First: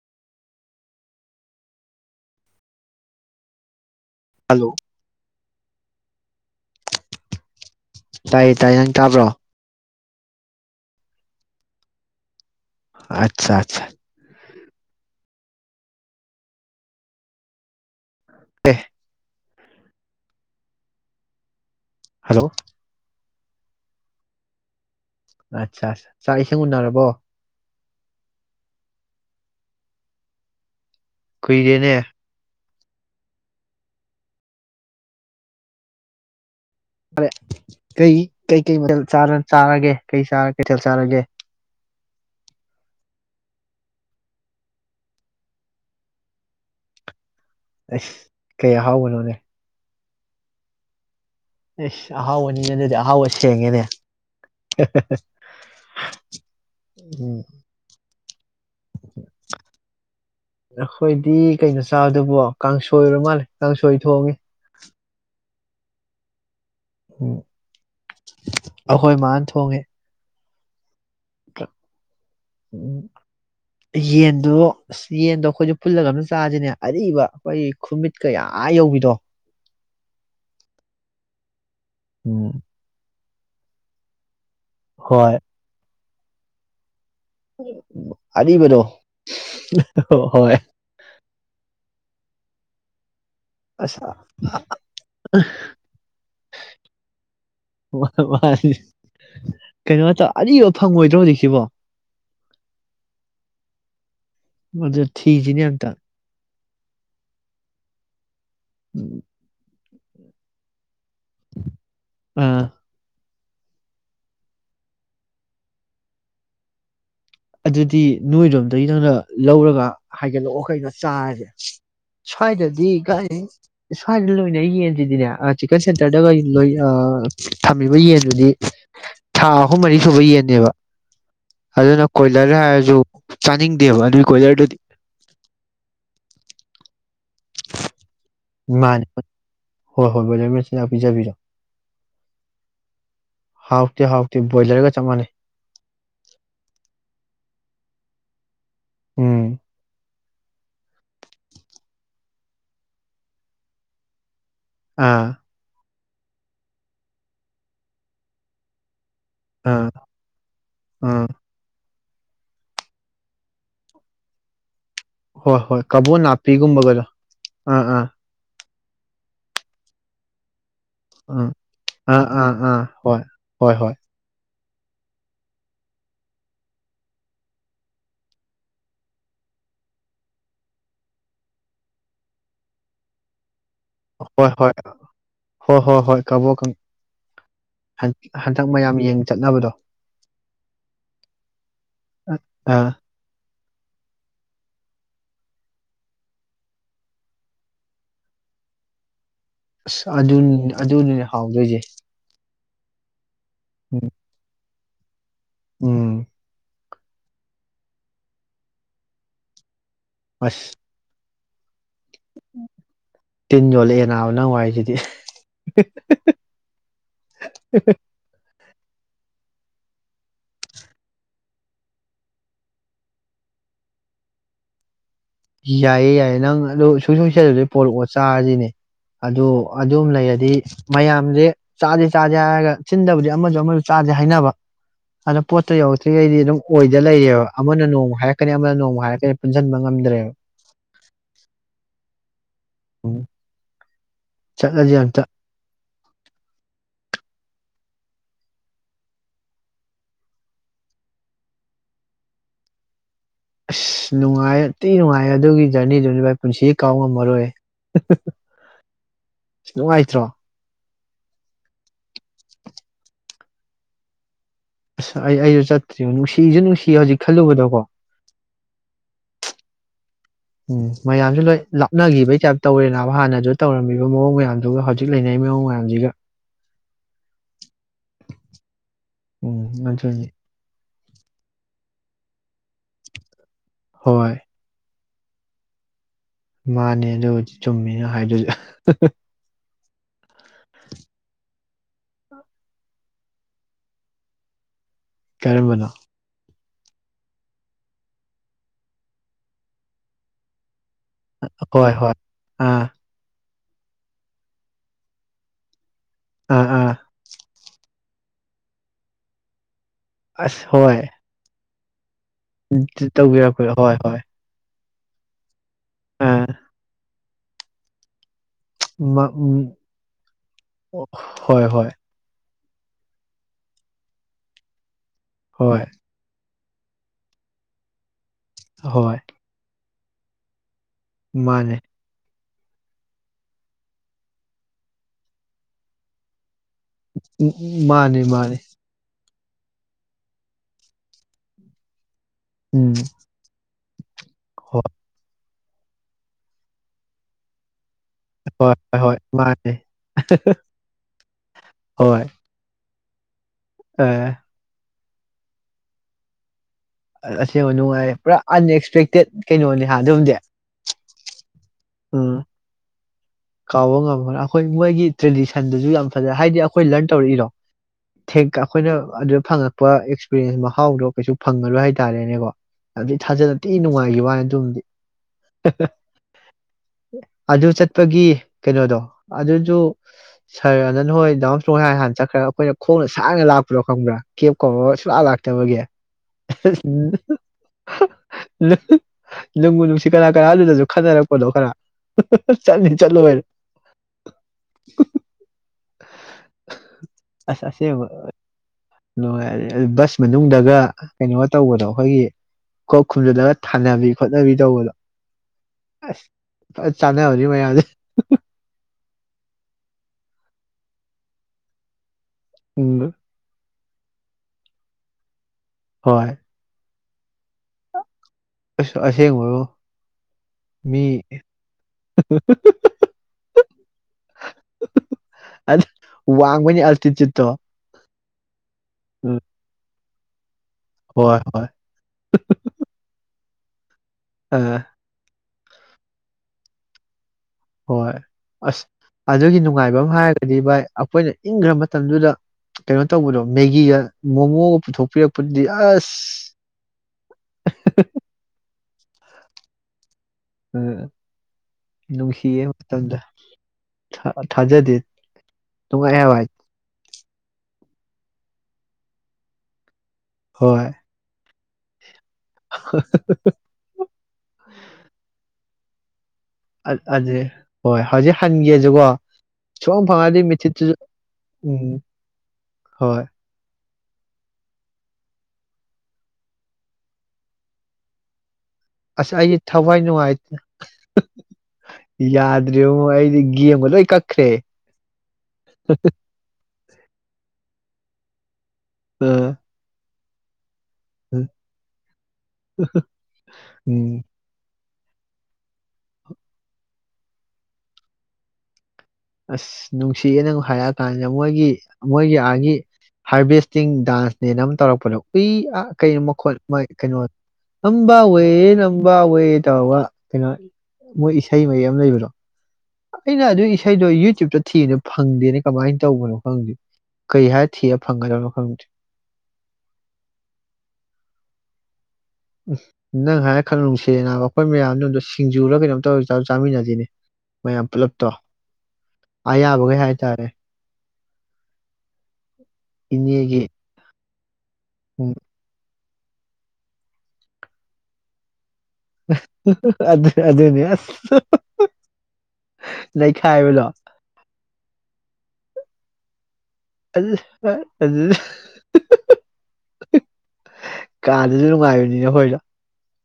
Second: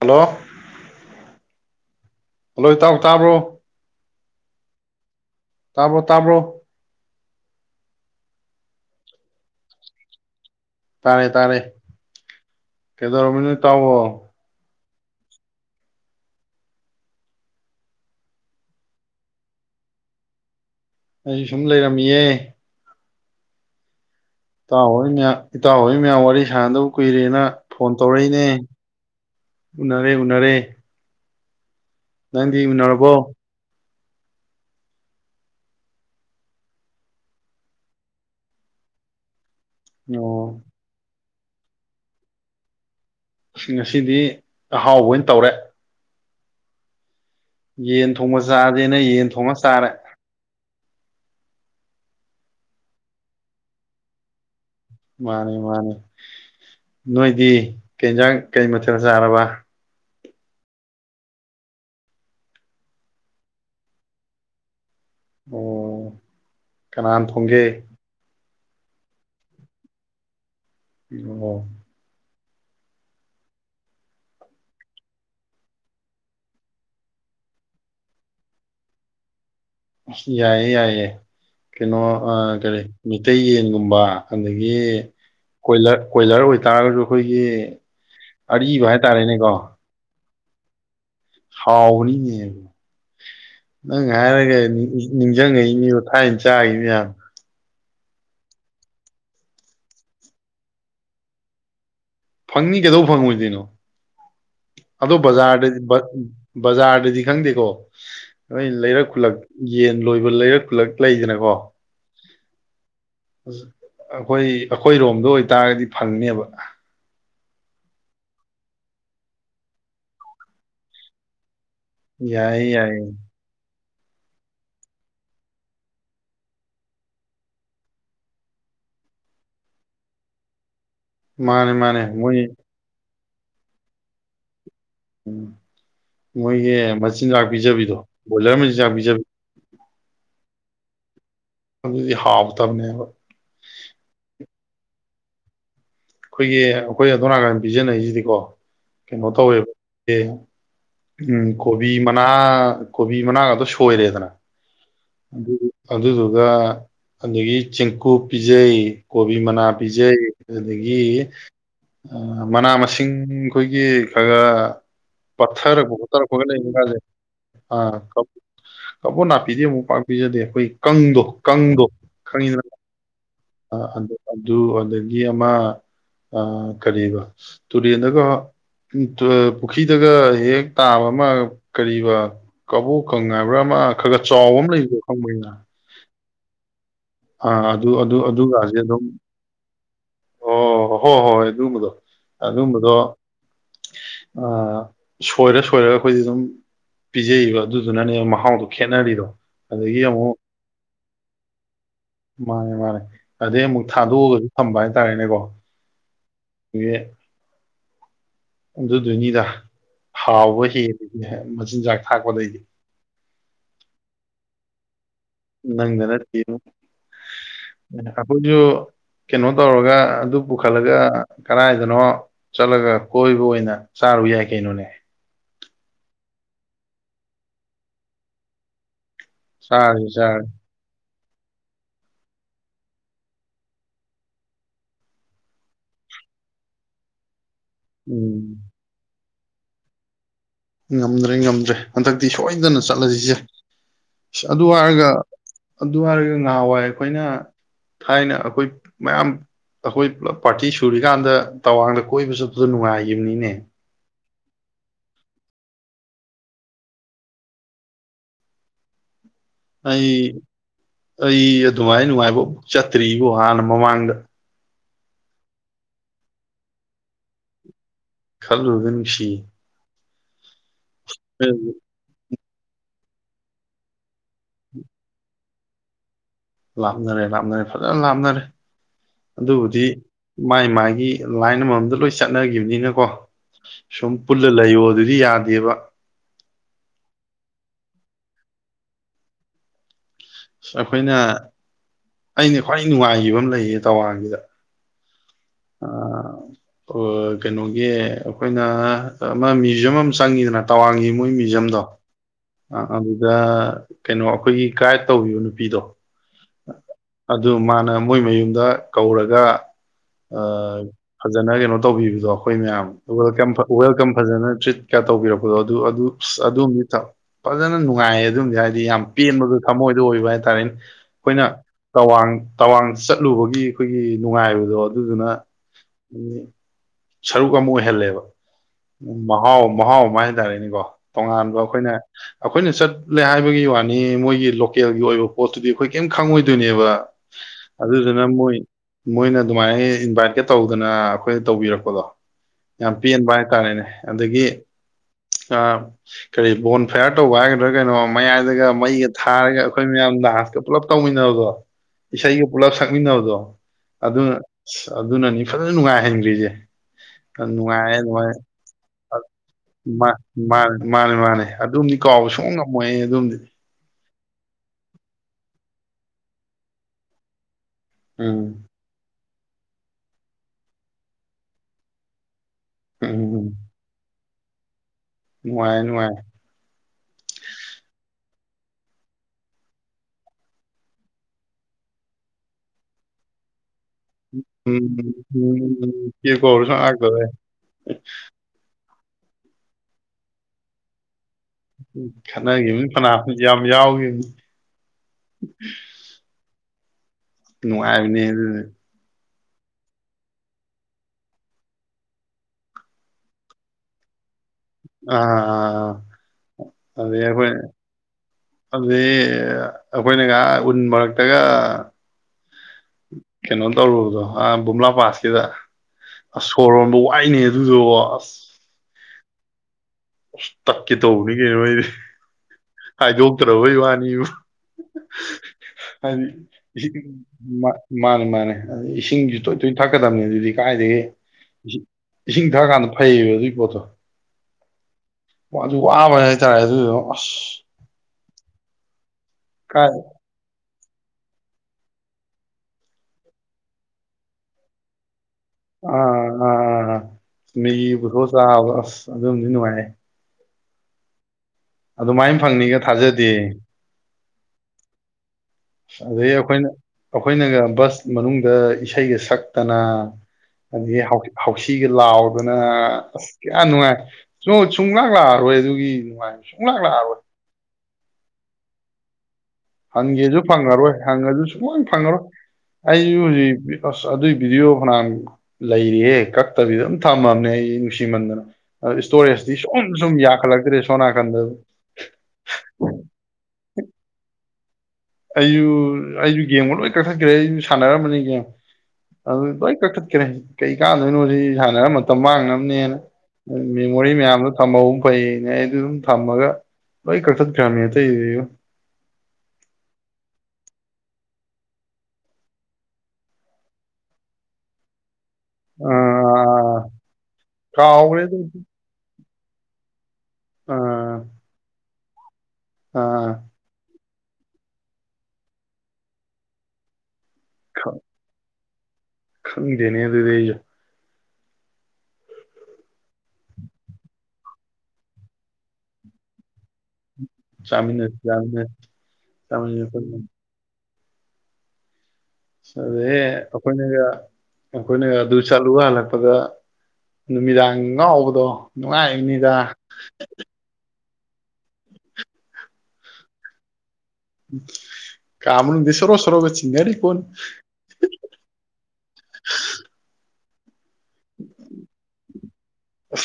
hello hello ꯏꯇꯥꯥꯎ ꯇꯥꯕ꯭ꯔꯣ hello ꯇꯥꯕꯣ ꯇꯥꯕꯣ ꯇꯥꯏꯌꯦ ꯇꯥꯏꯌꯦ ꯅꯪ ꯇꯥꯕ꯭ꯔꯣ ꯇꯥꯔꯦ ꯇꯥꯔꯦ ꯀꯩꯗꯧꯔꯝꯃꯤꯅꯣ ꯑꯠꯆꯥ ꯑꯠꯆꯥ ꯏꯇꯥꯎꯕꯣ ꯀ ꯑꯩ ꯁꯨꯝ ꯂꯩꯔꯝꯃꯤꯌꯦ ꯍꯜꯂꯣ ꯏꯇꯥꯎꯍꯣꯏ ꯅꯣꯏ ꯃꯌꯥꯝ ꯏꯇꯥꯎ ꯑꯠꯆꯥ ꯍꯣꯏ ꯑꯠꯆꯥ ꯃꯌꯥꯝ ꯆꯥꯛ ꯋꯥꯔꯤ ꯏꯁꯤꯡ ꯁꯥꯟꯅꯗꯕ ꯎꯅꯔꯕꯣ ꯀꯨꯏꯔꯦꯅ ꯐꯣꯟ ꯇꯧꯔꯛꯏꯅꯦ ꯎꯅꯔꯦ ꯎꯅꯔꯦ ꯀꯏꯔꯦꯅꯦ ꯅꯪꯗꯤ ꯎꯅꯔꯕꯣ ꯑꯔꯦ ꯀꯩ ꯀꯩ ꯀꯩ ꯃꯊꯦꯜ ꯆꯥꯔ ꯆꯥꯔꯒꯦ ꯀꯩ ꯆꯥꯔꯒꯦ ꯑꯣ ꯀꯩꯊꯦꯜ ꯆꯥꯔꯒꯦ ꯉꯁꯤꯗꯤ ꯑꯍꯥꯎꯕ ꯑꯣꯏꯅ ꯇꯧꯔꯦ ꯌꯦꯟ ꯑꯁ ꯊꯣꯡꯕ ꯀꯩ ꯆꯥꯗꯦ ꯅ ꯌꯦꯟ ꯑꯍꯥꯎꯕꯅꯣꯅꯦ ꯊꯣꯡꯉ ꯆꯥꯔꯦ ꯑꯦ ꯑꯍꯥꯎꯕꯅꯤꯅꯦ ꯑꯗꯨꯗꯤ ꯑꯍꯥꯎꯕ ꯁꯦꯡꯉꯦꯅꯦ ꯃꯥꯅꯤ ꯃꯥꯅꯤ ꯎꯝ ꯅꯣꯏꯗꯤ ꯀꯦꯟꯖꯥꯡ ꯀꯩ ꯃꯊꯦꯜ ꯆꯥꯔꯕ ꯑꯩꯈꯣꯏꯗꯤ ꯀꯩꯅꯣ ꯆꯥꯗꯕꯣ ꯀꯥꯡꯁꯣꯏꯔ ꯃꯥꯜꯂꯦ ꯀꯥꯡꯁꯣꯏ ꯊꯣꯡꯉꯦ ꯑꯣ ꯀꯅꯥꯅ ꯎꯝ ꯊꯣꯡꯒꯦ ꯑꯩꯈꯣꯏ ꯃꯥꯅ ꯊꯣꯡꯉꯦ ꯑꯣ ꯎꯝ ꯌꯦꯟꯗꯣ ꯑꯁ ꯌꯦꯟꯗꯣ ꯑꯩꯈꯣꯏꯗ ꯄꯨꯜꯂꯒ ꯑꯃꯝ ꯆꯥꯁꯤꯅꯦ ꯑꯔꯤꯕ ꯑꯩꯈꯣꯏ ꯈꯨꯔꯃꯤꯠ ꯀꯌꯥ ꯌꯧꯕꯤꯗꯣ ꯌꯥꯏ ꯌꯥꯏꯦ ꯀꯩꯅꯣ ꯑ ꯎꯝ ꯀꯔꯤ ꯃꯤꯇꯩ ꯌꯦꯟꯒꯨꯝꯕ ꯑꯗꯒꯤ ꯍꯣꯏ ꯀꯣꯏꯂꯔ ꯀꯣꯏꯂꯔ ꯑꯣꯏꯇꯥꯔꯒꯁꯨ ꯑꯩꯈꯣꯏꯒꯤ ꯑꯔꯤꯕ ꯍꯥꯏꯇꯥꯔꯦꯅꯦꯀꯣ ꯑꯣ ꯍꯣꯏ ꯍꯥꯎꯑꯣꯅꯤꯅꯦ ꯅꯪ ꯑꯁ ꯍꯥꯏꯔꯒ ꯅꯤꯡꯁꯤꯡꯉꯏ ꯃꯤ ꯊꯥꯏꯅ ꯆꯥꯈꯤ ꯃꯌꯥꯝ ꯅꯤ ꯀꯩꯅꯣ ꯇꯧ ꯑꯔꯤꯕ ꯐꯪꯉꯣꯏꯗ꯭ꯔꯣ ꯍꯧꯖꯤꯛꯁꯤꯕꯣ ꯐꯪꯅꯤ ꯀꯩꯗꯧꯕꯩ ꯐꯪꯉꫭꯏꯗꯨꯏꯅꯣ ꯑꯗꯨ ꯑꯗꯣ ꯊꯤꯁꯤꯅꯦ ꯕꯖꯥꯔꯗꯗꯤ ꯑꯝꯇ ꯕꯖꯥꯔꯗꯗꯤ ꯈꯪꯗꯦꯀꯣ ꯅ ꯂꯩꯔꯛ ꯈꯨꯜꯂꯛ ꯌꯦꯟ ꯂꯣꯏꯕ ꯂꯩꯔꯛꯂꯛ ꯂꯩꯗꯅꯀꯣ ꯑꯥ ꯑꯩꯈꯣꯏ ꯑꯩꯈꯣꯏꯔꯣꯝꯗ ꯑꯣꯏꯇꯥꯔꯒꯗꯤ ꯐꯪꯅꯦꯕ ꯑꯗꯨꯗꯤ ꯅꯣꯏꯔꯣꯝꯗꯒꯤ ꯅꯪꯅ ꯂꯧꯔꯒ ꯍꯥꯏꯒꯠꯂꯛꯑꯣ ꯀꯩꯅꯣ ꯆꯥꯔꯁꯦ ꯁꯏ ꯌꯥꯏꯌꯦ ꯇꯗꯤ ꯌꯥꯏꯌꯦ ꯀ ꯁ꯭ꯋꯥꯏꯗ ꯂꯣꯏꯅ ꯌꯦꯟꯁꯤꯗꯤꯅꯦ ꯆꯤꯛꯀꯟ ꯁꯦꯟꯇꯔꯗꯒ ꯂꯣꯏ ꯊꯝꯃꯤꯕ ꯌꯦꯟꯗꯨꯗꯤ ꯊꯥ ꯑꯍꯨꯝ ꯃꯔꯤ ꯁꯨꯕ ꯌꯦꯟꯅꯦꯕ ꯃꯥꯅꯦ ꯃꯥꯅꯦ ꯑꯗꯨꯅ ꯃꯣꯏ ꯀꯣꯏꯂꯔ ꯍꯥꯏꯔꯁꯨ ꯆꯥꯅꯤꯡꯗꯦꯕ ꯑꯗꯨꯒꯤ ꯀꯣꯏꯂꯔꯗꯨꯗꯤ ꯃꯣꯏꯒꯦ ꯃꯤꯟꯖꯥꯛ ꯄꯤꯖꯕꯤꯗꯣ ꯕꯣꯏꯂꯔ ꯃꯆꯤꯟꯖꯥꯛ ꯃꯥꯅꯦ ꯄꯤꯖꯕꯤ ꯍꯣꯏ ꯍꯣꯏ ꯕꯣꯏꯂꯔ ꯄꯤꯖꯕꯤꯔꯣ ꯑꯗꯨꯗꯨꯗꯤ ꯍꯥꯕꯇꯕꯅꯦꯕ ꯍꯥꯎꯇꯦ ꯍꯥꯎꯇꯦ ꯕꯣꯏꯂꯔꯒ ꯆꯞ ꯃꯥꯟꯅꯩ ꯑꯩꯈꯣꯏꯒꯤ ꯑꯩꯈꯣꯏ ꯑꯗꯣꯝꯅꯅꯥꯀꯥꯟꯝ ꯄꯤꯖꯟꯅꯔꯤꯁꯤꯗꯤꯀꯣ ꯀꯩꯅꯩꯅꯣ ꯎꯝ ꯇꯧꯋꯦꯕ ꯑꯦ ꯎꯝ ꯀꯣꯕꯤ ꯃꯅꯥ ꯀꯣꯕꯤ ꯃꯅꯥꯒꯗꯣ ꯁꯣꯏꯔꯦꯗꯅ ꯑꯥ ꯑꯗꯨ ꯑꯗꯨꯗꯨꯒ ꯑꯗꯒꯤ ꯆꯦꯡꯀꯨꯞ ꯄꯤꯖꯩ ꯀꯣꯕꯤ ꯃꯅꯥ ꯑꯥ ꯄꯤꯖꯩ ꯑꯗꯒꯤ ꯑꯥ ꯃꯅꯥ ꯃꯁꯤꯡ ꯑꯩꯈꯣꯏꯒꯤ ꯈꯔ ꯈ ꯍꯣꯏ ꯍꯣꯏ ꯀꯕꯣ ꯅꯥꯄꯤꯒꯨꯝꯕꯒꯗꯣ ꯑꯥ ꯑꯥ ꯀꯕꯣ ꯅꯥꯄꯤꯗꯦ ꯑꯃꯨꯛ ꯄꯥꯛꯕꯤꯖꯗꯦ ꯑꯩꯈꯣꯏ ꯀꯥꯡꯗꯣ ꯀꯗꯣ ꯑꯥ ꯑꯥ ꯑꯥ ꯈꯪꯉꯤꯅ ꯑꯥ ꯍꯣꯏ ꯍꯣꯏ ꯑ ꯍꯣꯏ ꯑꯗꯨ ꯑꯗꯨ ꯑꯗꯒꯤ ꯑꯃ ꯀꯔꯤꯕ ꯇꯨꯔꯦꯟꯗꯒ ꯄꯨꯈ꯭ꯔꯤꯗꯒ ꯍꯦꯛ ꯇꯥꯕ ꯑꯃ ꯀꯔꯤꯕ ꯀꯕꯣꯛꯀꯥꯏꯕ ꯈ ꯑꯃ ꯈꯔ ꯈꯔ ꯍꯣꯏ ꯆꯥꯎꯕ ꯍꯣꯏ ꯑꯃ ꯂꯩꯕ ꯈꯪꯕꯅ ꯍꯣꯏ ꯍꯣꯏ ꯍꯣꯏ ꯀꯕꯣ ꯑꯥ ꯑꯗꯨ ꯑꯗꯨ ꯍꯟꯗꯛ ꯑꯗꯨꯥꯁꯦ ꯃꯌꯥꯝ ꯑꯗꯨꯝ ꯌꯦꯡ ꯆꯠꯅꯕꯗꯣ ꯑꯣ ꯍꯣꯏ ꯍꯣꯏ ꯍꯣꯏ ꯑꯗꯨꯝꯕꯗꯣ ꯑꯥ ꯑꯗꯨꯝꯕꯗꯣ ꯁꯣꯏꯔ ꯁꯣꯏꯔꯒ ꯑꯩꯈꯣꯏꯗꯤ ꯑꯗꯨꯝ ꯄꯤꯖꯩꯕ ꯑꯗꯨꯗꯨꯅꯅꯦ ꯃꯍꯥꯎꯗꯣ ꯈꯦꯠꯅꯔꯤꯗꯣ ꯑꯗꯒꯤ ꯑꯁ ꯑꯗꯨꯅꯤ ꯑꯗꯨꯅꯤꯅꯦ ꯍꯥꯎꯗꯣꯏꯁꯦ ꯃꯥꯅꯦꯦ ꯃꯥꯅꯦꯦ ꯑꯗꯩ ꯑꯃꯨꯛ ꯎꯝ ꯊꯥꯗꯣꯛꯑꯒꯁꯨ ꯊꯝꯕ ꯍꯥꯏ ꯇꯔꯦꯅꯦꯕꯣ ꯎꯝ ꯌꯦꯦ ꯑꯗꯨꯗꯨꯏꯅꯤꯗ ꯍꯥꯎ ꯋꯥ ꯑꯁ ꯍ ꯃꯤꯟꯖꯦ ꯇꯤꯟ ꯌꯣꯂꯛꯅꯥꯎ ꯅꯪ ꯋꯥꯏꯁꯤ ꯀ ꯅꯪꯅ ꯑꯣꯏꯁꯨ ꯀꯩꯅꯣ ꯇꯧꯔꯒ ꯑꯗꯨ ꯄꯨꯈꯠꯂꯒ ꯀꯗꯥꯥꯏꯗꯅꯣ ꯆꯠꯂꯒ ꯀꯣꯏꯕ ꯑꯣꯏꯅ ꯆꯥꯔꯨ ꯌꯥꯏ ꯀꯩꯅꯣꯅꯦ ꯌꯥꯏꯑ ꯌꯥꯏꯌꯦ ꯅꯪ ꯑꯗꯨ ꯁꯨꯡꯁꯣꯏ ꯁꯣꯏ ꯑꯗꯨꯗꯩ ꯄꯣꯔꯛꯑꯣ ꯆꯥꯔꯁꯤꯅꯦ ꯑꯗꯨ ꯑꯗꯨꯝ ꯆꯥꯔꯁꯤ ꯆꯥꯔꯁꯤ ꯂꯩꯔꯗꯤ ꯃꯌꯥꯝ ꯆꯥꯁꯦ ꯆꯥꯁꯦ ꯍꯥꯏꯔꯒ ꯆꯤꯟꯗꯕꯨꯗꯤ ꯑꯃꯁꯨ ꯑꯃꯁꯨ ꯆꯥꯁꯦ ꯍꯥꯏꯅꯕ ꯑꯗꯣ ꯄꯣꯠꯇꯇꯣ ꯌꯧꯔꯛꯇ꯭ꯔꯤꯉꯩꯗꯤ ꯑꯗꯨꯝ ꯑꯣꯏꯗ ꯂꯩꯔꯦꯕ ꯑꯃꯅ ꯅꯣꯡꯃ ꯍꯥꯏꯔꯛꯀꯅꯤ ꯎꯝ ꯑꯃꯅ ꯅꯣꯡꯃ ꯍꯥꯏꯔꯛꯀꯅꯤ ꯄꯨꯟꯁꯤꯟꯕ ꯉꯝꯗ꯭ꯔꯦꯕ ꯉꯝꯗ꯭ꯔꯦ ꯉꯝꯗ꯭ꯔꯦ ꯍꯟꯗꯛꯇꯤ ꯁꯣꯏꯗꯅ ꯎꯝ ꯆꯠꯂꯖꯤꯁꯦ ꯏꯁ ꯑꯗꯨ ꯆꯠꯂꯁꯦ ꯍꯥꯏꯔꯒ ꯑꯝꯇ ꯑꯗꯨ ꯍꯥꯏꯔꯒ ꯉꯍꯥꯟꯋꯥꯏ ꯑꯩꯈꯣꯏꯅ ꯊꯥꯏꯅ ꯑꯩꯈꯣꯏ ꯃꯌꯥꯝ ꯑꯩꯈꯣꯏ ꯄꯨꯂꯞ ꯄꯥꯔꯇꯤ ꯁꯨꯔꯤꯀꯥꯟꯗ ꯇꯋꯥꯡꯗ ꯀꯣꯏꯕ ꯆꯠ ꯑꯗꯨꯗ ꯅꯨꯡꯉꯥꯏ ꯏꯅꯤꯅꯦ ꯅꯨꯡꯉꯥꯏꯌꯦ ꯅꯨꯡꯉꯥꯏ ꯑꯗꯨꯒꯤ ꯖꯔꯅꯤꯗꯨꯗꯤ ꯚꯥꯏ ꯄꯨꯟꯁꯤ ꯀꯥꯎ ꯉꯝꯃꯔꯣꯏ ꯁꯤ ꯑꯩ ꯅꯨꯡꯉꯥꯏꯇ꯭ꯔꯣ ꯑꯩ ꯑꯗꯨꯃꯥꯏ ꯅꯨꯡꯉꯥꯏꯕ ꯆꯠꯇ꯭ꯔꯤꯕꯣ ꯍꯥꯟꯅ ꯃꯃꯥꯡꯗ ꯑꯁ ꯑꯩ ꯑꯩꯁꯨ ꯆꯠꯇ꯭ꯔꯤꯣ ꯅꯨꯡꯁꯤꯁꯨ ꯅꯨꯡꯁꯤꯌꯦ ꯍꯧꯖꯤꯛ ꯈꯜꯂꯨꯕꯗꯣꯀꯣ ꯈꯜꯂꯨꯔꯥꯒ ꯂꯨꯡꯁꯤ ꯎꯝ ꯃꯌꯥꯝꯁꯨ ꯂꯣꯏ ꯂꯥꯞꯅꯈꯤꯕꯩ ꯇꯞ ꯇꯧꯔꯦ ꯅꯥꯕꯥ ꯍꯥꯟꯅꯁꯨ ꯇꯧꯝꯃꯤ ꯃꯑꯣꯡ ꯃꯌꯥꯝꯗꯨꯒ ꯍꯧꯖꯤꯛ ꯂꯩꯅꯩ ꯃꯑꯣꯡ ꯍꯥꯡꯖꯤꯒ [inaudible] ꯂꯥꯞꯅꯔꯦ ꯂꯥꯞꯅꯔꯦ ꯐꯖꯅ ꯂꯥꯞꯅꯔꯦ ꯎꯝ ꯑꯗꯨꯕꯨꯗꯤ ꯑꯗꯨꯅꯤ ꯃꯥꯏ ꯃꯥꯥꯏꯒꯤ ꯂꯥꯏꯟ ꯑꯃꯃꯝꯗ ꯂꯣꯏꯅꯥ ꯆꯠꯅꯈꯤꯕꯅꯤ ꯀꯣ ꯁꯨꯝ ꯍꯣꯏ ꯄꯨꯜꯂ ꯂꯩꯌꯣ ꯑꯗꯨꯗꯤ ꯌꯥꯗꯦꯕ ꯃꯥꯅꯦ ꯑꯗꯨꯕꯨꯗꯤ ꯆꯨꯝꯃꯃꯦ ꯅꯪꯅ ꯍꯥꯏꯗꯨꯁꯨ ꯑꯩꯈꯣꯏꯅ ꯑꯩꯅ ꯈ꯭ꯋꯥꯏ ꯅꯨꯡꯉꯥꯏꯈꯤꯕ ꯑꯃ ꯂꯩꯌꯦ ꯇꯋꯥꯡꯒꯤꯗ ꯀꯦꯔꯝꯕꯅꯣ ꯑꯥ ꯀꯩꯅꯣꯒꯤ ꯑꯩꯈꯣꯏꯅ ꯑꯃ ꯃ꯭ꯌꯨꯖꯌꯝ ꯑꯃ ꯆꯪꯉꯤꯗꯅ ꯇꯋꯥꯡꯉ ꯃꯣꯏ ꯃ꯭ꯌꯨꯖꯌꯝꯗꯣ ꯍꯣꯏ ꯍꯣꯏ ꯑꯥ ꯑꯗꯨꯗ ꯀꯩꯅꯣ ꯑꯩꯈꯣꯏꯒꯤ ꯒꯥꯏꯗ ꯇꯧꯕꯤꯕ ꯅꯨꯄꯤꯗꯣ ꯑꯥ ꯑꯥ ꯑꯗꯨ ꯃꯥꯅ ꯃꯣꯏ ꯃꯌꯨꯝꯗ ꯀꯧꯔꯒ ꯑꯁ ꯑꯥ ꯍꯣꯏ ꯐꯥꯖꯅꯔꯦꯕ ꯇꯧꯕꯤꯕꯗꯣ ꯑꯩꯈꯣꯏ ꯇꯧꯕꯤꯔꯛꯄ ꯃꯌꯥꯝꯋ ꯍꯣꯏ ꯋꯦꯜꯀꯝ ꯍꯣꯏ ꯐꯖꯅ ꯇ꯭ꯔꯤꯠ ꯀꯌꯥ ꯇꯧꯕꯤꯔꯛꯄꯣ ꯑꯗꯨ ꯑꯗꯨ ꯑ ꯑꯗꯨꯝꯅꯤꯗꯥ ꯐꯖꯅ ꯅꯨꯡꯉꯥꯏ ꯑꯗꯨꯝꯁꯦ ꯍꯥꯏꯗꯤ ꯌꯥꯝ ꯃ ꯄꯦꯟꯕꯗ ꯎꯝ ꯊꯃꯣꯏꯗꯣ ꯑꯣꯏꯕ ꯍꯥꯏꯇꯥꯔꯦꯅꯦ ꯑꯩꯈꯣꯏꯅ ꯍꯣꯏ ꯍꯣꯏ ꯇꯋꯥꯡ ꯇꯋꯥꯡ ꯆꯠꯂꯨꯕꯒꯤ ꯑꯩꯈꯣꯏꯒꯤ ꯅꯨꯡꯉꯥꯏꯕꯗꯣ ꯨꯒꯅꯥꯅꯤ ꯍꯣꯏ ꯁꯔꯨꯛ ꯑꯃ ꯑꯣꯏꯍꯜꯂꯦꯕ ꯍꯣꯏ ꯃꯍꯥꯎ ꯃꯍꯥꯎꯑꯣ ꯀꯃꯥꯏꯅꯇꯥꯔꯦꯅꯤꯀꯣ ꯇꯣꯉꯥꯟꯕ ꯃꯥꯅꯦ ꯑꯩꯈꯣꯏꯅ ꯑꯩꯈꯣꯏꯅ ꯆꯠꯂꯦ ꯍꯥꯏꯕꯒꯤ ꯋꯥꯅꯤ ꯃꯣꯏꯒꯤ ꯂꯣꯀꯦꯜꯒꯤ ꯑꯣꯏꯕ ꯄꯣꯠꯇꯨꯗꯤ ꯑꯩꯈꯣꯏ ꯀꯔꯤꯝ ꯈꯪꯉꯣꯏ ꯑꯗꯨꯅꯦꯕ ꯃꯥꯅꯦ ꯑꯗꯨꯗꯨꯅ ꯃꯥꯅꯦ ꯃꯣꯏ ꯃꯣꯏꯅ ꯑꯗꯨꯃꯥꯏꯅ ꯏꯟꯚꯥꯏꯠꯀ ꯇꯧꯗꯅ ꯑꯩꯈꯣꯏ ꯇꯧꯕꯤꯔꯛꯄꯗꯣ ꯎꯝ ꯌꯥꯝ ꯄꯦꯟꯕ ꯍꯥꯏꯇꯥꯔꯦꯅꯦ ꯑꯗꯒꯤ ꯍꯣꯏ ꯑ ꯀꯔꯤ ꯕꯣꯟ ꯐꯌꯥꯔ ꯇꯧꯕ ꯍꯥꯏꯒꯗ꯭ꯔꯥ ꯀꯩꯅꯣ ꯃꯌꯥꯏꯗꯒ ꯍꯣꯏ ꯍꯣꯏ ꯃꯩꯒ ꯍꯣꯏ ꯊꯥꯔꯒ ꯃꯥꯅꯦ ꯑꯩꯈꯣꯏ ꯃꯌꯥꯝ ꯗꯥꯟꯁꯀ ꯄꯨꯂꯞ ꯇꯧꯃꯤꯟꯅꯕꯗꯣ ꯍꯣꯏ ꯏꯁꯩꯒ ꯄꯨꯂꯞ ꯁꯛ ꯅꯧꯗꯣ ꯑ ꯑ ꯑꯗꯨꯅꯅꯤ ꯐꯖꯅ ꯅꯨꯡꯉꯥꯏꯍꯟꯈ꯭ꯔꯤꯁꯦ ꯑꯁꯦꯡꯕ ꯅꯨꯡꯉꯥꯏ ꯅꯨꯡꯉꯥꯏꯔ ꯑꯗꯨꯃꯥꯏꯅ ꯄꯨꯔꯥ ꯑꯟꯑꯛꯁꯄꯦꯛꯇꯦꯠ ꯀꯩꯅꯣꯅꯤ ꯍꯥꯏꯥꯟ ꯃꯥ ꯑꯗꯨꯝꯗꯤ ꯎꯝ ꯀꯥꯎꯁꯨꯝꯅꯕꯝ ꯃꯣꯏ ꯑꯗꯨꯣꯗꯤ ꯀꯥꯎꯕ ꯉꯝꯕꯅ ꯑꯩꯈꯣꯏ ꯃꯣꯏꯒꯤ ꯇ꯭ꯔꯦꯗꯤꯁꯟꯗꯁꯨ ꯌꯥꯝ ꯐꯖꯩꯦ ꯍꯥꯏꯗꯤ ꯑꯩꯈꯣꯏ ꯂꯔꯟ ꯇꯧꯔꯛꯏꯔꯣ ꯊꯦꯡ ꯎꯝ ꯑꯩꯈꯣꯏꯅ ꯑꯗꯨ ꯐꯪꯉꯛꯄ ꯑꯦꯛꯁꯄꯤꯔꯤꯌꯦꯟꯁ ꯃꯍꯥꯎꯗꯣ ꯀꯩꯁꯨ ꯐꯪꯉꯔꯣꯏ ꯍꯥꯏꯇꯥꯔꯦꯅꯦꯀꯣ ꯑꯗꯨꯩ ꯎꯝ ꯊꯥꯖꯜꯂꯗꯤ ꯅꯨꯡꯉꯥꯏꯈꯤ ꯋꯥ ꯗꯤ ꯅꯨꯡꯉꯥꯏ ꯅꯨꯡꯉꯥꯏ ꯑꯖꯤꯕꯨ ꯆ ꯑꯗꯨ ꯀꯩꯅꯣꯗꯣ ꯑꯗꯨꯁꯨ ꯁꯥꯔꯅ ꯅ ꯍꯣꯏ ꯗꯥꯎ ꯁ ꯍꯥꯟꯅ ꯍꯥꯟꯅ ꯆꯠꯈ꯭ꯔ ꯑꯩꯈꯣꯏꯅ ꯈꯣꯡꯅ ꯁꯥꯡꯅ ꯂꯥꯛꯄ ꯂꯣ ꯈꯪꯕ꯭ꯔꯥ ꯀꯦꯞ ꯀ ꯎꯝ ꯁꯨꯡꯂꯥ ꯂꯥꯛꯇꯕꯒꯤ ꯎꯝ ꯀꯦ ꯀꯧꯔ ꯁꯨꯡꯂꯥꯛ ꯂꯥꯛꯇꯕ ꯅꯨꯡꯕꯨꯨ ꯅꯨꯡꯁꯤ ꯀꯅꯥ ꯀꯔ ꯑꯗꯨꯗꯁꯨ ꯈꯠꯅꯔꯛ ꯍꯗꯣ ꯈꯔ ꯆꯠꯅꯤ ꯆꯠꯂꯣꯏꯔꯦ ꯐꯅꯥꯄꯖꯥ ꯃ ꯌꯥꯥꯎꯒꯦ ꯑꯁ ꯅꯅꯨꯡ ꯑꯁꯦꯡꯕ ꯍꯥꯏꯅꯦ ꯑꯗꯨ ꯅꯨꯡꯉꯥꯏꯔꯦ ꯑꯗꯨ ꯕꯁ ꯃꯅꯨꯡꯗꯒ ꯀꯩꯅꯣꯒ ꯇꯧꯕꯗꯣ ꯑꯩꯈꯣꯏꯒꯤ ꯀꯣꯛ ꯈꯨꯝꯖꯤꯜꯂꯒ ꯊꯥꯅꯕꯤ ꯈꯣꯠ ꯆꯠꯅꯕꯤ ꯇꯧꯕꯗꯣ ꯑꯥ ꯑꯁ ꯐ ꯆꯥꯟꯅꯕꯅꯤ ꯃꯌꯥꯝꯗ ꯑꯗꯨꯗꯤ ꯑꯩꯈꯣꯏꯅ ꯉꯥꯏꯍꯥꯛ ꯎꯟ ꯃꯔꯛꯇꯒ ꯎꯝ ꯀꯩꯅꯣ ꯇꯧꯔꯨꯕꯗꯣ ꯑ ꯕꯨꯝꯝꯂꯥ ꯄꯥꯠꯁꯤꯗ ꯍꯣꯏ ꯑ ꯁꯣꯔꯣꯟꯕꯨ ꯍꯥꯏꯥꯏꯅꯦ ꯋꯥ ꯊꯦꯡ ꯑꯣꯏ ꯑꯁ ꯇꯛꯀꯦ ꯇꯧꯕꯅꯤ ꯀꯩꯅꯣ ꯑꯩꯗꯤ ꯍꯥꯏꯗꯣꯛꯇꯔꯕꯩ ꯋꯥꯅꯤꯕꯨ ꯍꯥꯏꯗꯤ ꯋꯥꯡꯕꯅꯤ ꯏꯁꯤꯡ ꯑꯜꯇꯤꯆꯨꯠꯇꯣ ꯃꯥꯅꯦ ꯃꯥꯅꯦ ꯏꯁꯤꯡꯁꯨ ꯎꯝ ꯇꯣꯏ ꯇꯣꯏꯅ ꯊꯥꯛ ꯀꯗꯃꯃꯤꯗꯤ ꯍꯣꯏ ꯍꯣꯏ ꯀꯥꯏꯗꯒꯤꯁꯤꯡ ꯏꯁꯤꯡ ꯊꯛꯑꯀꯥꯟꯗ ꯐꯩꯌꯦꯕ ꯑꯗꯨꯒꯤ ꯀꯠꯇꯣ ꯑꯝ ꯑꯗꯨ ꯋꯥꯕ ꯍꯥꯏꯇꯥꯔꯦ ꯑꯗꯨꯗꯨꯅ ꯑꯁ ꯍꯣꯏ ꯑꯁ ꯑꯗꯨꯒꯤ ꯀꯥꯏ ꯅꯨꯡꯉꯥꯏꯕ ꯑꯃ ꯍꯥꯏꯔꯒꯗꯤ ꯚꯥꯏ ꯑꯩꯈꯣꯏꯅ ꯏꯪꯈ꯭ꯔ ꯃꯇꯝꯗꯨꯗ ꯀꯩꯅꯣ ꯇꯧꯕꯗꯣ ꯃꯦꯒꯤꯗ ꯃꯣꯃꯣꯒ ꯄꯨꯊꯣꯛꯄꯤꯔꯛꯄ ꯑ ꯑ ꯃꯤꯒꯤ ꯊꯣꯁꯥꯕ ꯑꯗꯨꯝꯗꯤ ꯅꯨꯡꯉꯥꯏꯔꯦ ꯍꯝ ꯑꯗꯨꯃꯥꯏꯅ ꯐꯪꯅꯤꯒ ꯊꯥꯖꯗꯦ ꯊ ꯊꯥꯖꯗꯤ ꯑꯗꯗꯒꯤ ꯑꯩꯈꯣꯏꯅ ꯑꯩꯈꯣꯏꯅꯒ ꯕꯁ ꯃꯅꯨꯡꯗ ꯏꯁꯩꯒ ꯁꯛꯇꯅ ꯑ ꯍꯣꯏ ꯍꯧ ꯍꯧꯎꯁꯤ ꯁꯤꯒ ꯂꯥꯎ ꯑꯗꯨꯅ ꯌꯥꯝ ꯅꯨꯡꯉꯥꯏ ꯁꯨꯡ ꯂꯥꯛ ꯂꯥꯛꯑꯔꯣꯏ ꯑꯗꯨ ꯅꯨꯡꯉꯥꯏ ꯑꯗꯨ ꯍꯣꯏ ꯍꯧꯖꯤꯛ ꯍꯟꯒꯦꯁꯤꯀꯣ ꯍꯪꯒꯦꯁꯨ ꯐꯪꯉꯔꯣꯏ ꯍꯪꯉꯁꯨ ꯁꯨꯡꯃꯥꯡ ꯎꯝ ꯐꯪꯉꯔꯣꯏ ꯑꯩꯁꯨ ꯍꯣꯏ ꯍꯧꯖꯤꯛ ꯑꯁ ꯑꯗꯨꯏ ꯚꯤꯗꯤꯑꯣ ꯐꯅꯥꯥꯟ ꯂꯩꯔꯤꯍꯦ ꯀꯛꯇꯕꯤꯗ ꯑꯗꯨꯝ ꯊꯝꯃꯕꯅꯦ ꯑꯩ ꯅꯨꯡꯁꯤꯃꯟꯗꯅ ꯑꯁ ꯏꯁꯇꯣꯔꯦꯖꯇꯤ ꯑꯩꯁ ꯁꯨꯝ ꯊꯋꯥꯏ ꯁꯨꯝ ꯅꯨꯡꯉꯥꯏꯇ ꯌꯥꯈꯠꯂꯛꯇ꯭ꯔꯦ ꯁꯣꯝ ꯅꯥꯀꯟꯗ ꯌꯥꯗ꯭ꯔꯔꯤꯕ ꯑꯩꯗꯤ ꯒꯦꯝꯕ ꯂꯣꯏ ꯀꯛꯈ꯭ꯔꯦ ꯑꯩꯁꯨ ꯑꯩꯁꯨ ꯌꯦꯝꯕ ꯂꯣꯏ ꯀꯛꯊꯠꯈ꯭ꯔꯦ ꯑꯩꯁꯨ ꯁꯥꯟꯅꯔꯝꯕꯅꯤ ꯀ ꯑ ꯑꯗꯨꯏ ꯀ ꯀ꯭ꯔꯦ ꯀꯩ ꯀꯥꯟꯗꯣꯏꯅꯣ ꯁꯤ ꯎꯝ ꯁꯥꯟꯅꯔꯒ ꯃꯇꯝ ꯃꯥꯡꯅꯕꯅꯦꯅ ꯃꯦꯃꯣꯔꯤ ꯎꯝ ꯃꯌꯥꯝꯗꯣ ꯊꯝꯍ ꯐꯩꯅꯦ ꯑꯩꯗ ꯑꯗꯨꯝ ꯊꯝꯃꯒ ꯂꯣꯏ ꯀꯛꯊꯠꯈ꯭ꯔꯕꯅꯦ ꯑꯇꯩꯗꯨ ꯑꯁ ꯅꯨꯡꯁꯤꯑꯦꯅ ꯍꯥꯏꯔꯛꯑꯀꯥꯟꯁꯤꯗ ꯃꯣꯏꯒꯤ ꯃꯣꯏꯒꯤ ꯑꯥꯒꯤ ꯍꯥꯔꯚꯦꯁꯇꯤꯡ ꯗꯥꯟꯁꯅꯦꯅ ꯑꯃ ꯇꯧꯔꯛꯄꯗꯣ ꯏ ꯀꯩꯅꯣ ꯃꯈꯣꯠ ꯑꯥ ꯀꯩꯅꯣ ꯀꯥꯎꯈ꯭ꯔꯦ ꯑꯗꯨ ꯅꯕꯥꯋꯦ ꯅꯕꯥ ꯑꯣꯏꯣꯏ ꯇꯕ ꯀꯩꯅꯣ ꯑꯥ ꯃꯣꯏ ꯏꯁꯩ ꯃꯌꯦꯛ ꯑꯃ ꯂꯩꯕ꯭ꯔꯣ ꯑꯥ ꯑꯩꯅ ꯑꯗꯨ ꯏꯁꯩꯗꯣ ꯌꯨ ꯌꯨꯇꯌꯨꯕꯇ ꯊꯤꯅ ꯐꯪꯗꯦꯅ ꯀꯃꯥꯏꯅ ꯇꯧꯕꯅꯣ ꯐꯪꯗꯦ ꯀꯔꯤ ꯍꯥꯏ ꯊꯤꯔ ꯐꯪꯒꯗꯣ ꯃꯐꯝ ꯈꯪꯗꯅꯦꯗꯗ ꯌꯥ ꯎꯝ ꯅꯪ ꯍꯥꯏꯔ ꯈꯪ ꯅꯨꯡꯁꯕ ꯑꯩꯈꯣꯏ ꯃꯌꯥꯝꯗꯨꯗ ꯁꯤꯡꯖꯨꯒ ꯀꯩꯅꯣꯝ ꯇꯧꯔ ꯆꯥꯃꯤꯟꯅꯁꯤꯅꯦ ꯃꯌꯥꯝ ꯆꯥꯃꯤꯟꯅꯁꯤ ꯄꯨꯂꯞꯇꯣ ꯆꯥꯃꯤꯟꯅꯁꯤ ꯑꯌꯥꯕꯈꯩ ꯆꯥꯃꯤꯟꯅꯁꯤ ꯍꯥꯏꯇꯥꯔꯦ ꯑꯗꯨꯗꯦ ꯏꯅꯦꯒꯤ ꯄꯈꯅꯒ ꯑꯩꯣꯏꯅ ꯎꯝ ꯑꯗꯨꯨꯏ ꯆꯜ ꯂꯍ ꯍꯜꯒ ꯄꯗ ꯅꯨꯃꯤꯗꯥꯡ ꯉꯥꯎꯕꯗꯣ ꯅꯨꯡꯉꯥꯏꯕꯅꯤꯗ ꯗ ꯑꯗꯨꯗꯅꯦ ꯂꯩꯈꯥꯏꯕꯗꯣ ꯀꯃꯅ ꯁꯣꯔꯣ ꯁꯔꯒꯁꯤ ꯑꯗꯨ ꯑꯗꯨ ꯀꯥꯗꯗꯤ ꯅꯨꯡꯉꯥꯏꯕꯅꯤꯅꯦ ꯍꯣꯏꯗ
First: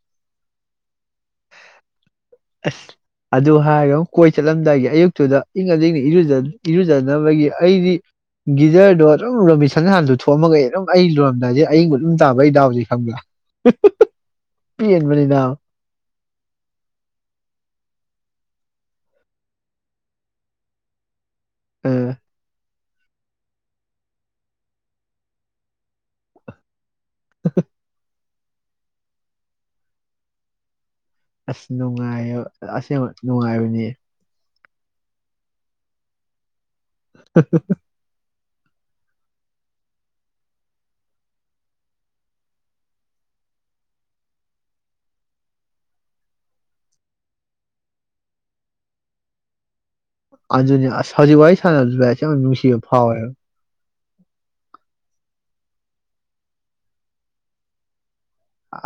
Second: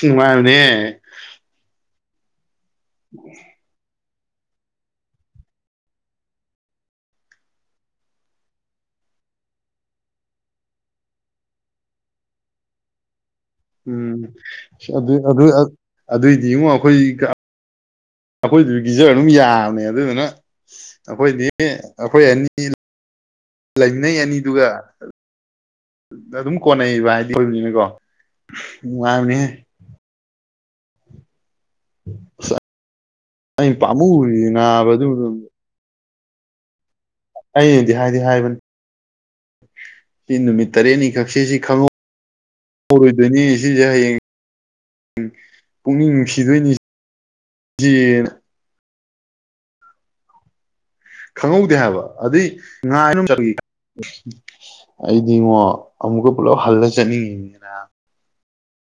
ꯎ ꯃꯥꯅꯦ ꯑꯁ ꯑꯗꯨ ꯑꯗꯨ ꯍꯥꯏꯥꯎ ꯀꯣꯏ ꯆꯠꯂꯝꯗꯥꯏꯒꯤ ꯑꯌꯨꯛꯇꯨꯗ ꯏꯪꯉꯗꯤ ꯑꯩꯅ ꯏꯔꯨꯖꯅꯕꯒꯤ ꯑꯩꯗꯤ ꯒꯤꯖꯔꯗꯣ ꯑꯗꯨꯝ ꯔꯣꯃꯤꯁꯟ ꯍꯥꯟ ꯂꯨꯊꯣꯛꯑꯃꯒ ꯑꯗꯨꯝ ꯑꯩ ꯂꯣꯏꯔꯝꯗꯥꯏꯗ ꯑꯌꯤꯡꯕ ꯑꯗꯨꯝ ꯇꯥꯕ ꯑꯩ ꯗꯥꯎꯖꯦ ꯈꯪꯕ꯭ꯔꯥ ꯎꯝ ꯑꯗꯨ ꯄꯦꯟꯕꯅꯤ ꯑꯗꯨ ꯅꯥꯕ ꯑꯗꯨꯏꯗꯤ ꯑꯃꯨꯛ ꯑꯩꯈꯣꯏ ꯑꯩꯈꯣꯏꯗꯨꯗꯤ ꯒꯤꯖꯔ ꯑꯗꯨꯝ ꯌꯥꯝꯕꯅꯦ ꯑꯗꯨꯗꯨꯅ ꯑꯩꯈꯣꯏꯗꯤ ꯑ ꯑꯩꯈꯣꯏ ꯑꯦꯅꯤ ꯂꯩꯅꯩ ꯑꯅꯤꯗꯨꯒ ꯑꯗꯨꯝ ꯀꯣꯟꯅ ꯩꯕ ꯍꯥꯏꯗꯤ ꯑꯣꯏꯕꯅꯤꯅꯤꯀꯣ ꯉꯅꯦ ꯑꯁ ꯅꯨꯡꯉꯥꯏꯌꯦ ꯑꯁꯦꯡ ꯅꯨꯡꯉꯥꯏꯕꯅꯦ ꯅꯥꯕꯗꯨꯕꯨ ꯑꯩꯅꯗꯤ ꯍꯥꯏꯗꯤ ꯍꯥꯏꯕꯅꯤ ꯁꯤ ꯅꯨꯃꯤꯠ ꯇꯔꯦꯠꯅꯤꯈꯛꯁꯦ ꯁꯤ ꯈꯪꯍꯧꯍꯧꯔꯣꯏꯗꯣꯏꯅꯤ ꯁꯤꯁꯦ ꯍꯌꯦꯡ ꯄꯨꯛꯅꯤꯡ ꯅꯨꯡꯁꯤꯗꯣꯏꯅꯤ ꯁꯤ ꯑꯗꯨꯅꯤ ꯍꯧꯖꯤꯛ ꯋꯥꯔꯤ ꯈꯪꯍꯧꯗꯦ ꯁꯥꯟꯅꯕꯁꯦ ꯚꯥꯏ ꯑꯁꯦꯡꯕꯩꯁꯨ ꯅꯨꯡꯁꯤꯕ ꯐꯥꯎꯋꯦꯕ ꯑꯩꯗꯤ ꯏꯡꯉꯣ ꯑꯃꯨꯛꯀ ꯄꯨꯂꯞ ꯍꯜꯂ ꯆꯠꯅꯤꯡꯉꯤꯅꯤꯅ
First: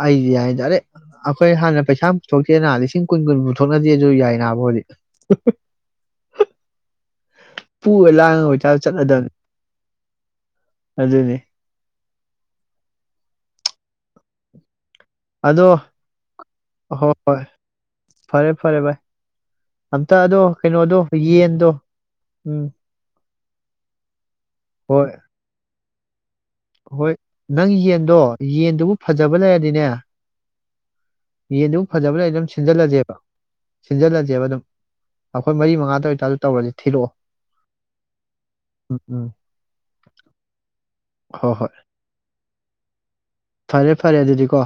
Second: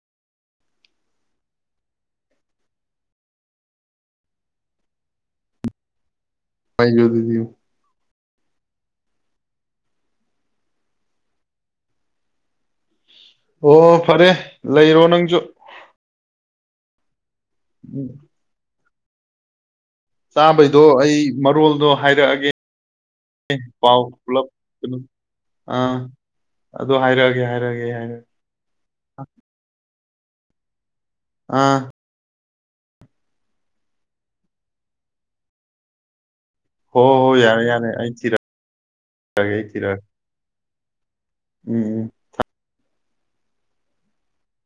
ꯑꯩꯗꯤ ꯍꯥꯏ ꯗꯥꯏꯔꯦꯛ ꯑꯩꯈꯣꯏ ꯍꯥꯟꯅ ꯄꯩꯁꯥ ꯄꯨꯊꯣꯛꯇꯦꯅ ꯂꯤꯁꯤꯡ ꯀꯨꯟ ꯀꯨꯟꯃꯨꯛ ꯊꯣꯛꯅꯖꯦꯖꯨ ꯌꯥꯏ ꯅꯥꯕꯗꯤ ꯑꯩꯁꯨ ꯗꯨꯁꯨ ꯂꯥꯡꯉꯒ ꯑꯣꯏꯇꯥ ꯆꯠꯅꯗꯕꯅꯤ ꯑꯗꯨꯅꯤ ꯑꯣ ꯐꯔꯦ ꯂꯩꯔꯣ ꯅꯪꯁꯨ ꯍ ꯍꯣꯏ ꯐꯔꯦ ꯐꯔꯦ ꯚꯥꯏ ꯑꯝꯇ ꯑꯗꯣ ꯆꯥꯕꯩꯗꯣ ꯀꯩꯅꯣꯗꯣ ꯑꯩ ꯌꯦꯟꯗꯣ ꯃꯔꯣꯜꯗꯣ ꯍꯥꯏꯔꯛꯑꯒꯦ ꯎꯝ ꯄꯥꯎ ꯄꯨꯂꯞ ꯍꯣꯏ ꯑꯥ ꯑꯗꯨ ꯍꯣꯏ ꯍꯥꯏꯔꯛꯑꯒꯦ ꯅꯪ ꯍꯥꯏꯔꯛꯑꯒꯦ ꯌꯦꯟꯗꯣ ꯍꯥꯏꯔꯛꯑꯒꯦ ꯌꯦꯟꯗꯨꯕꯨ ꯐꯖꯕ ꯂꯩꯔꯗꯤꯅꯦ ꯑꯥ ꯌꯦꯟꯗ ꯨꯃꯨꯛ ꯐꯖꯕ ꯁꯤꯟꯖꯜꯂꯁꯦꯕ ꯁꯤꯟꯖꯜꯂꯁꯦꯕ ꯑꯗꯨꯝ ꯑꯩꯈꯣꯏ ꯃꯔꯤ ꯃꯉꯥꯗ ꯑꯣꯏꯇꯥꯔ ꯍꯣ ꯍꯣ ꯌꯥꯔꯦ ꯌꯥꯔꯦ ꯑꯩꯩꯅ ꯎꯝ ꯎꯝ ꯊꯤꯔꯛꯒꯦ ꯑꯩ ꯊꯤꯔꯛꯒꯦ ꯍꯣꯏ ꯍꯣꯏ ꯐꯔꯦ ꯐꯔꯦ ꯑꯗꯨꯗꯤ ꯀꯣ